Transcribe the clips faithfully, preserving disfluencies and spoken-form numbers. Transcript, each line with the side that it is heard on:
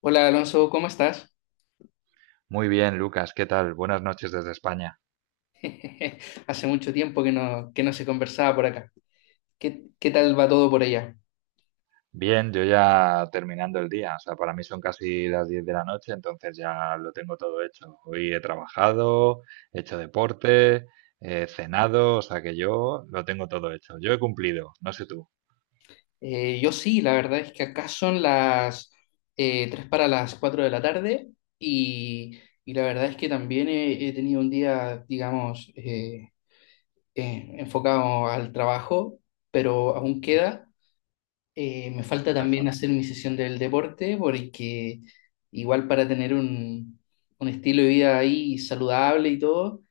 left: Hola Alonso, ¿cómo estás?
right: Muy bien, Lucas, ¿qué tal? Buenas noches desde España.
left: Hace mucho tiempo que no, que no se conversaba por acá. ¿Qué, qué tal va todo por allá?
right: Bien, yo ya terminando el día, o sea, para mí son casi las diez de la noche, entonces ya lo tengo todo hecho. Hoy he trabajado, he hecho deporte, he cenado, o sea que yo lo tengo todo hecho. Yo he cumplido, no sé tú.
left: Eh, yo sí, la verdad es que acá son las eh, tres para las cuatro de la tarde, y, y la verdad es que también he, he tenido un día, digamos, eh, eh, enfocado al trabajo, pero aún
right: Ujú.
left: queda. Eh, me falta
right: No te
left: también hacer
right: falta.
left: mi sesión del deporte porque igual para tener un, un estilo de vida ahí saludable y todo.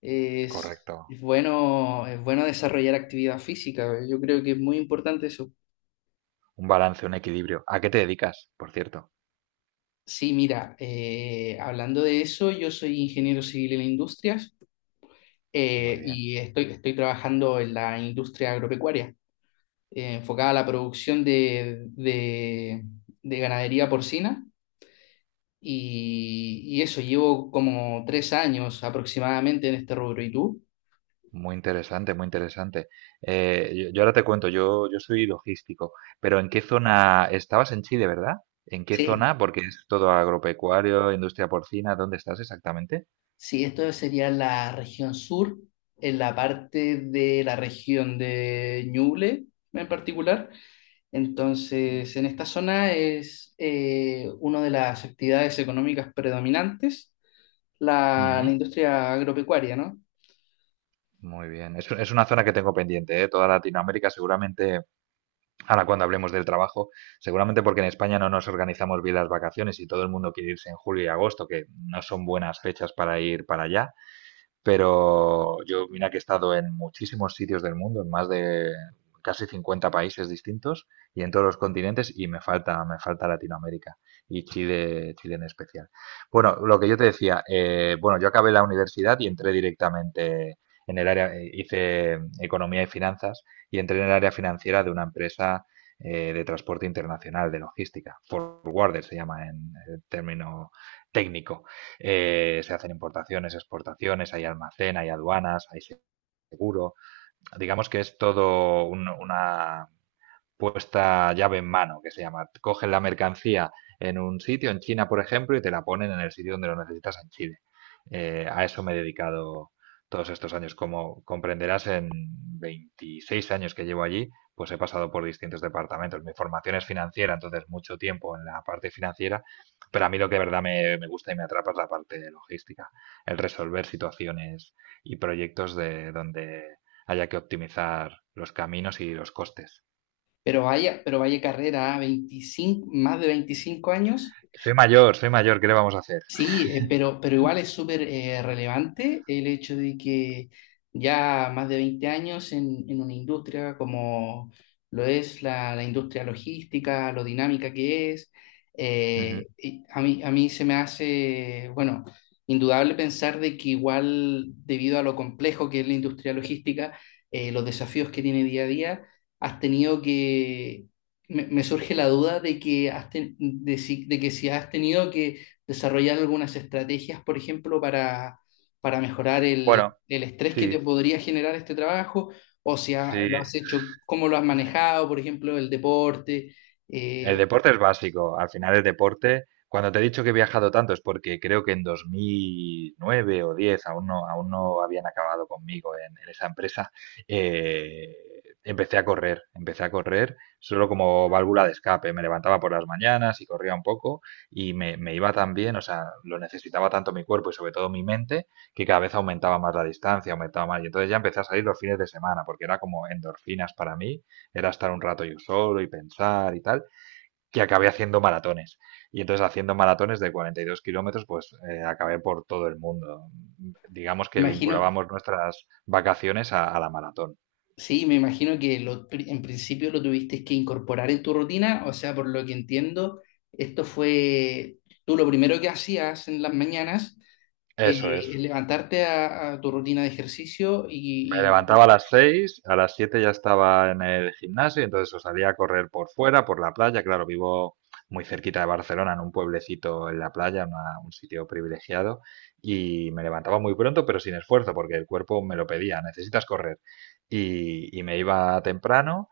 left: Es,
right: Correcto.
left: es bueno, es bueno desarrollar actividad física. ¿Eh? Yo creo que es muy importante eso.
right: Un balance, un equilibrio. ¿A qué te dedicas, por cierto?
left: Sí, mira, eh, hablando de eso, yo soy ingeniero civil en industrias,
right: Muy
left: eh,
right: bien.
left: y estoy, estoy trabajando en la industria agropecuaria, eh, enfocada a la producción de, de- de ganadería porcina, y, y eso, llevo como tres años aproximadamente en este rubro. ¿Y tú?
right: Muy interesante, muy interesante. Eh, yo, yo ahora te cuento, yo, yo soy logístico. Pero ¿en qué zona estabas en Chile, verdad? ¿En qué
left: Sí.
right: zona? Porque es todo agropecuario, industria porcina, ¿dónde estás exactamente?
left: Sí, esto sería la región sur, en la parte de la región de Ñuble en particular. Entonces, en esta zona es eh, una de las actividades económicas predominantes la,
right: Ujú.
left: la industria agropecuaria, ¿no?
right: Muy bien, es, es una zona que tengo pendiente, ¿eh? Toda Latinoamérica seguramente, ahora cuando hablemos del trabajo, seguramente porque en España no nos organizamos bien las vacaciones y todo el mundo quiere irse en julio y agosto, que no son buenas fechas para ir para allá. Pero yo, mira que he estado en muchísimos sitios del mundo, en más de casi cincuenta países distintos y en todos los continentes, y me falta, me falta Latinoamérica, y Chile, Chile en especial. Bueno, lo que yo te decía, eh, bueno, yo acabé la universidad y entré directamente en el área, eh, hice economía y finanzas y entré en el área financiera de una empresa, eh, de transporte internacional, de logística, forwarder se llama en, en término técnico. Eh, se hacen importaciones, exportaciones, hay almacén, hay aduanas, hay seguro. Digamos que es todo un- una, puesta llave en mano, que se llama. Cogen la mercancía en un sitio, en China, por ejemplo, y te la ponen en el sitio donde lo necesitas en Chile. Eh, a eso me he dedicado todos estos años. Como comprenderás, en veintiséis años que llevo allí, pues he pasado por distintos departamentos. Mi formación es financiera, entonces mucho tiempo en la parte financiera, pero a mí lo que de verdad me, me gusta y me atrapa es la parte de logística, el resolver situaciones y proyectos de donde haya que optimizar los caminos y los costes.
left: Pero vaya, pero vaya carrera, ¿ah? veinticinco, más de veinticinco años.
right: Soy mayor, soy mayor, ¿qué le vamos a hacer?
left: Sí, eh, pero, pero igual es súper eh, relevante el hecho de que ya más de veinte años en, en una industria como lo es la, la industria logística, lo dinámica que es,
right: Ujú.
left: eh, y a mí, a mí se me hace, bueno, indudable pensar de que igual debido a lo complejo que es la industria logística, eh, los desafíos que tiene día a día, has tenido que, me, me surge la duda de que, has ten- de si- de que si has tenido que desarrollar algunas estrategias, por ejemplo, para, para mejorar el,
right: Bueno,
left: el estrés que
right: sí,
left: te podría generar este trabajo, o si ha-
right: sí.
left: lo has hecho, cómo lo has manejado, por ejemplo, el deporte.
right: El
left: eh,
right: deporte es básico. Al final el deporte, cuando te he dicho que he viajado tanto, es porque creo que en dos mil nueve o diez aún no, aún no habían acabado conmigo en, en esa empresa. eh, Empecé a correr, empecé a correr solo como válvula de escape. Me levantaba por las mañanas y corría un poco, y me, me iba tan bien, o sea, lo necesitaba tanto mi cuerpo y sobre todo mi mente, que cada vez aumentaba más la distancia, aumentaba más, y entonces ya empecé a salir los fines de semana porque era como endorfinas para mí, era estar un rato yo solo y pensar y tal, y acabé haciendo maratones. Y entonces, haciendo maratones de cuarenta y dos kilómetros, pues eh, acabé por todo el mundo. Digamos que
left: imagino,
right: vinculábamos nuestras vacaciones a, a la maratón.
left: sí, me imagino que lo pri- en principio lo tuviste que incorporar en tu rutina, o sea, por lo que entiendo, esto fue tú lo primero que hacías en las mañanas.
right: Eso
left: eh,
right: es.
left: levantarte a, a tu rutina de ejercicio
right: Me
left: y, y-
right: levantaba a las seis, a las siete ya estaba en el gimnasio, entonces o salía a correr por fuera, por la playa. Claro, vivo muy cerquita de Barcelona, en un pueblecito en la playa, una- un sitio privilegiado, y me levantaba muy pronto, pero sin esfuerzo, porque el cuerpo me lo pedía, necesitas correr. Y, y me iba temprano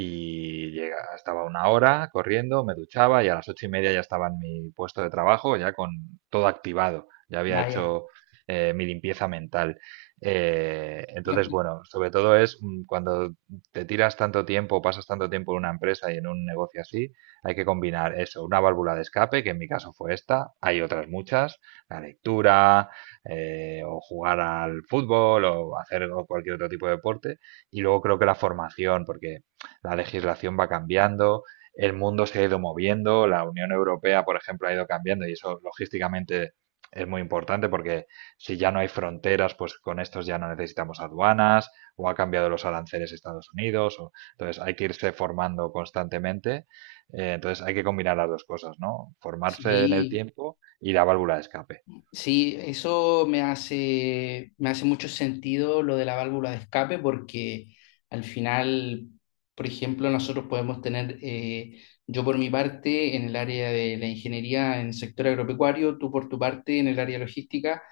right: y llega, estaba una hora corriendo, me duchaba, y a las ocho y media ya estaba en mi puesto de trabajo, ya con todo activado, ya había
left: vaya,
right: hecho eh, mi limpieza mental. Eh,
left: la-
right: entonces, bueno, sobre todo es, mm, cuando te tiras tanto tiempo, pasas tanto tiempo en una empresa y en un negocio así, hay que combinar eso, una válvula de escape, que en mi caso fue esta. Hay otras muchas, la lectura, eh, o jugar al fútbol, o hacer cualquier otro tipo de deporte. Y luego creo que la formación, porque la legislación va cambiando, el mundo se ha ido moviendo, la Unión Europea, por ejemplo, ha ido cambiando, y eso logísticamente es muy importante, porque si ya no hay fronteras, pues con estos ya no necesitamos aduanas, o ha cambiado los aranceles de Estados Unidos. O, entonces, hay que irse formando constantemente. Eh, entonces hay que combinar las dos cosas, ¿no? Formarse en el
left: sí.
right: tiempo y la válvula de escape.
left: Sí, eso me hace, me hace mucho sentido lo de la válvula de escape porque al final, por ejemplo, nosotros podemos tener, eh, yo por mi parte en el área de la ingeniería en el sector agropecuario, tú por tu parte en el área logística,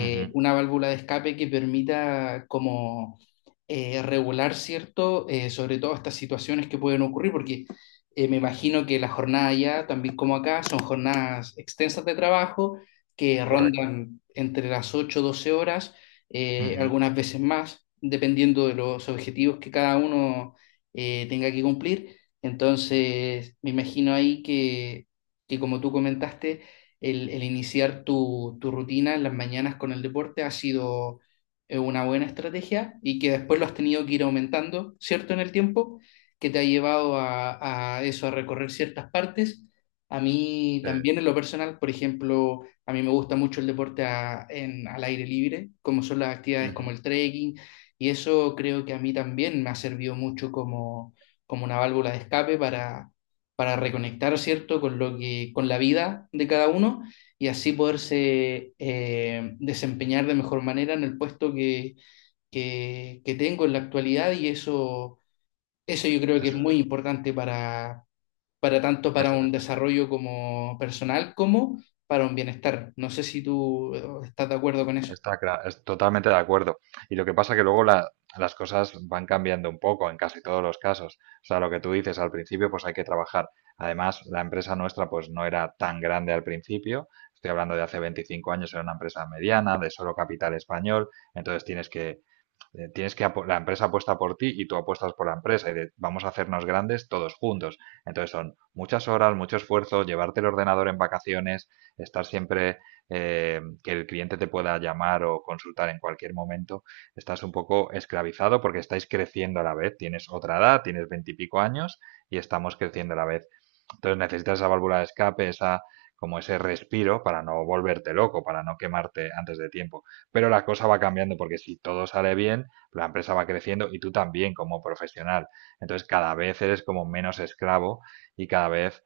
right: Ujú.
left: una válvula de escape que permita como eh, regular, ¿cierto? Eh, sobre todo estas situaciones que pueden ocurrir, porque eh, me imagino que la jornada allá, también como acá, son jornadas extensas de trabajo que
right: Correcto.
left: rondan entre las ocho doce horas, eh,
right: Ujú.
left: algunas veces más, dependiendo de los objetivos que cada uno eh, tenga que cumplir. Entonces, me imagino ahí que, que como tú comentaste, el, el iniciar tu, tu rutina en las mañanas con el deporte ha sido eh, una buena estrategia y que después lo has tenido que ir aumentando, ¿cierto? En el tiempo, que te ha llevado a, a eso, a recorrer ciertas partes. A mí
right: Sí,
left: también en lo personal, por ejemplo, a mí me gusta mucho el deporte a- en- al aire libre, como son las actividades como
right: ujú.
left: el trekking, y eso creo que a mí también me ha servido mucho como, como una válvula de escape para, para reconectar, ¿cierto?, con lo que, con la vida de cada uno y así poderse eh, desempeñar de mejor manera en el puesto que, que, que tengo en la actualidad y eso, eso, yo creo que es
right: Eso
left: muy
right: es,
left: importante para, para tanto para
right: eso
left: un
right: es, eso es.
left: desarrollo como personal como para un bienestar. No sé si tú eh, estás de acuerdo con eso.
right: Está cla- es totalmente de acuerdo. Y lo que pasa que luego la- las cosas van cambiando un poco en casi todos los casos. O sea, lo que tú dices, al principio pues hay que trabajar. Además, la empresa nuestra pues no era tan grande al principio. Estoy hablando de hace veinticinco años, era una empresa mediana, de solo capital español. Entonces tienes que eh, Tienes que la empresa apuesta por ti y tú apuestas por la empresa, y de- vamos a hacernos grandes todos juntos. Entonces son muchas horas, mucho esfuerzo, llevarte el ordenador en vacaciones, estar siempre, eh, que el cliente te pueda llamar o consultar en cualquier momento. Estás un poco esclavizado porque estáis creciendo a la vez. Tienes otra edad, tienes veintipico años y estamos creciendo a la vez. Entonces necesitas esa válvula de escape, esa, como ese respiro, para no volverte loco, para no quemarte antes de tiempo. Pero la cosa va cambiando, porque si todo sale bien, la empresa va creciendo y tú también como profesional. Entonces cada vez eres como menos esclavo, y cada vez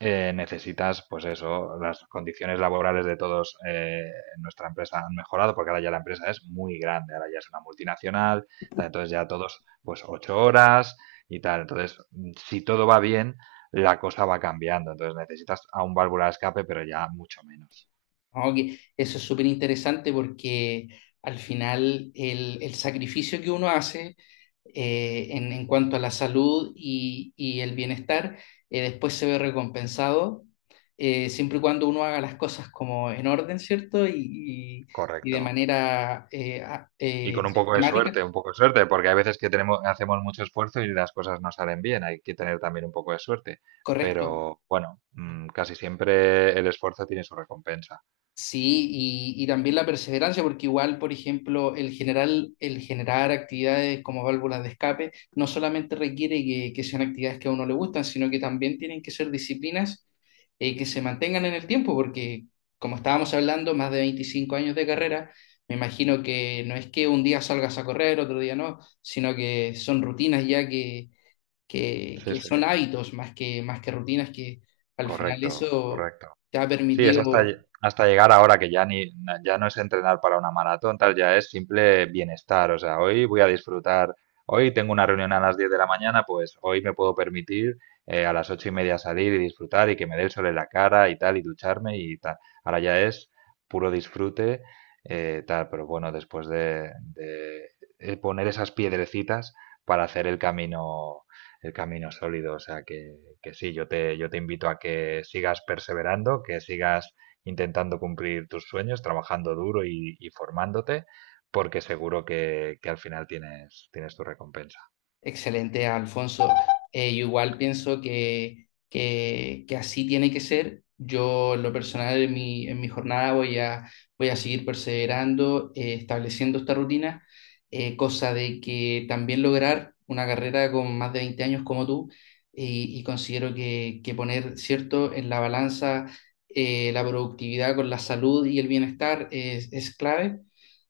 right: eh, necesitas, pues eso, las condiciones laborales de todos, eh, en nuestra empresa, han mejorado, porque ahora ya la empresa es muy grande, ahora ya es una multinacional, tal. Entonces ya todos, pues ocho horas y tal. Entonces, mm, si todo va bien, la cosa va cambiando. Entonces necesitas a un válvula de escape, pero ya mucho menos.
left: No, que eso es súper interesante porque al final el, el sacrificio que uno hace eh, en, en cuanto a la salud y, y el bienestar, eh, después se ve recompensado eh, siempre y cuando uno haga las cosas como en orden, ¿cierto? Y, y- y de
right: Correcto.
left: manera eh, a-
right: Y
left: eh,
right: con un poco de
left: sistemática.
right: suerte, un poco de suerte, porque hay veces que tenemos, hacemos mucho esfuerzo y las cosas no salen bien. Hay que tener también un poco de suerte.
left: Correcto.
right: Pero bueno, mm, casi siempre el esfuerzo tiene su recompensa.
left: Sí, y, y también la perseverancia, porque igual, por ejemplo, el general, el generar actividades como válvulas de escape no solamente requiere que, que sean actividades que a uno le gustan, sino que también tienen que ser disciplinas eh, que se mantengan en el tiempo, porque como estábamos hablando, más de veinticinco años de carrera, me imagino que no es que un día salgas a correr, otro día no, sino que son rutinas ya que, que,
right: Sí,
left: que
right: sí,
left: son hábitos más que, más que rutinas que al final
right: correcto,
left: eso
right: correcto.
left: te ha
right: Sí, es
left: permitido.
right: hasta, lle- hasta llegar ahora que ya ni na- ya no es entrenar para una maratón, tal, ya es simple bienestar. O sea, hoy voy a disfrutar, hoy tengo una reunión a las diez de la mañana, pues hoy me puedo permitir eh, a las ocho y media salir y disfrutar y que me dé el sol en la cara y tal, y ducharme y tal. Ahora ya es puro disfrute, eh, tal, pero bueno, después de, de eh, poner esas piedrecitas para hacer el camino el camino sólido. O sea que, que sí, yo te, yo te invito a que sigas perseverando, que sigas intentando cumplir tus sueños, trabajando duro y, y formándote, porque seguro que, que al final tienes, tienes tu recompensa.
left: Excelente, Alfonso. Eh, yo igual pienso que, que, que así tiene que ser. Yo, en lo personal, en mi, en mi jornada voy a, voy a seguir perseverando, eh, estableciendo esta rutina, eh, cosa de que también lograr una carrera con más de veinte años como tú, y, y considero que, que poner, cierto, en la balanza eh, la productividad con la salud y el bienestar es, es clave.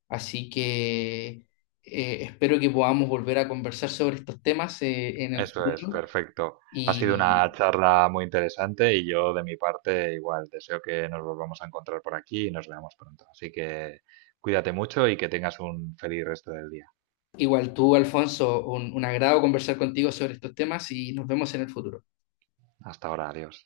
left: Así que eh, espero que podamos volver a conversar sobre estos temas eh, en el
right: Eso es,
left: futuro.
right: perfecto. Ha sido
left: Y
right: una charla muy interesante y yo de mi parte igual deseo que nos volvamos a encontrar por aquí y nos veamos pronto. Así que cuídate mucho y que tengas un feliz resto del día.
left: igual tú, Alfonso, un un agrado conversar contigo sobre estos temas y nos vemos en el futuro.
right: Hasta ahora, adiós.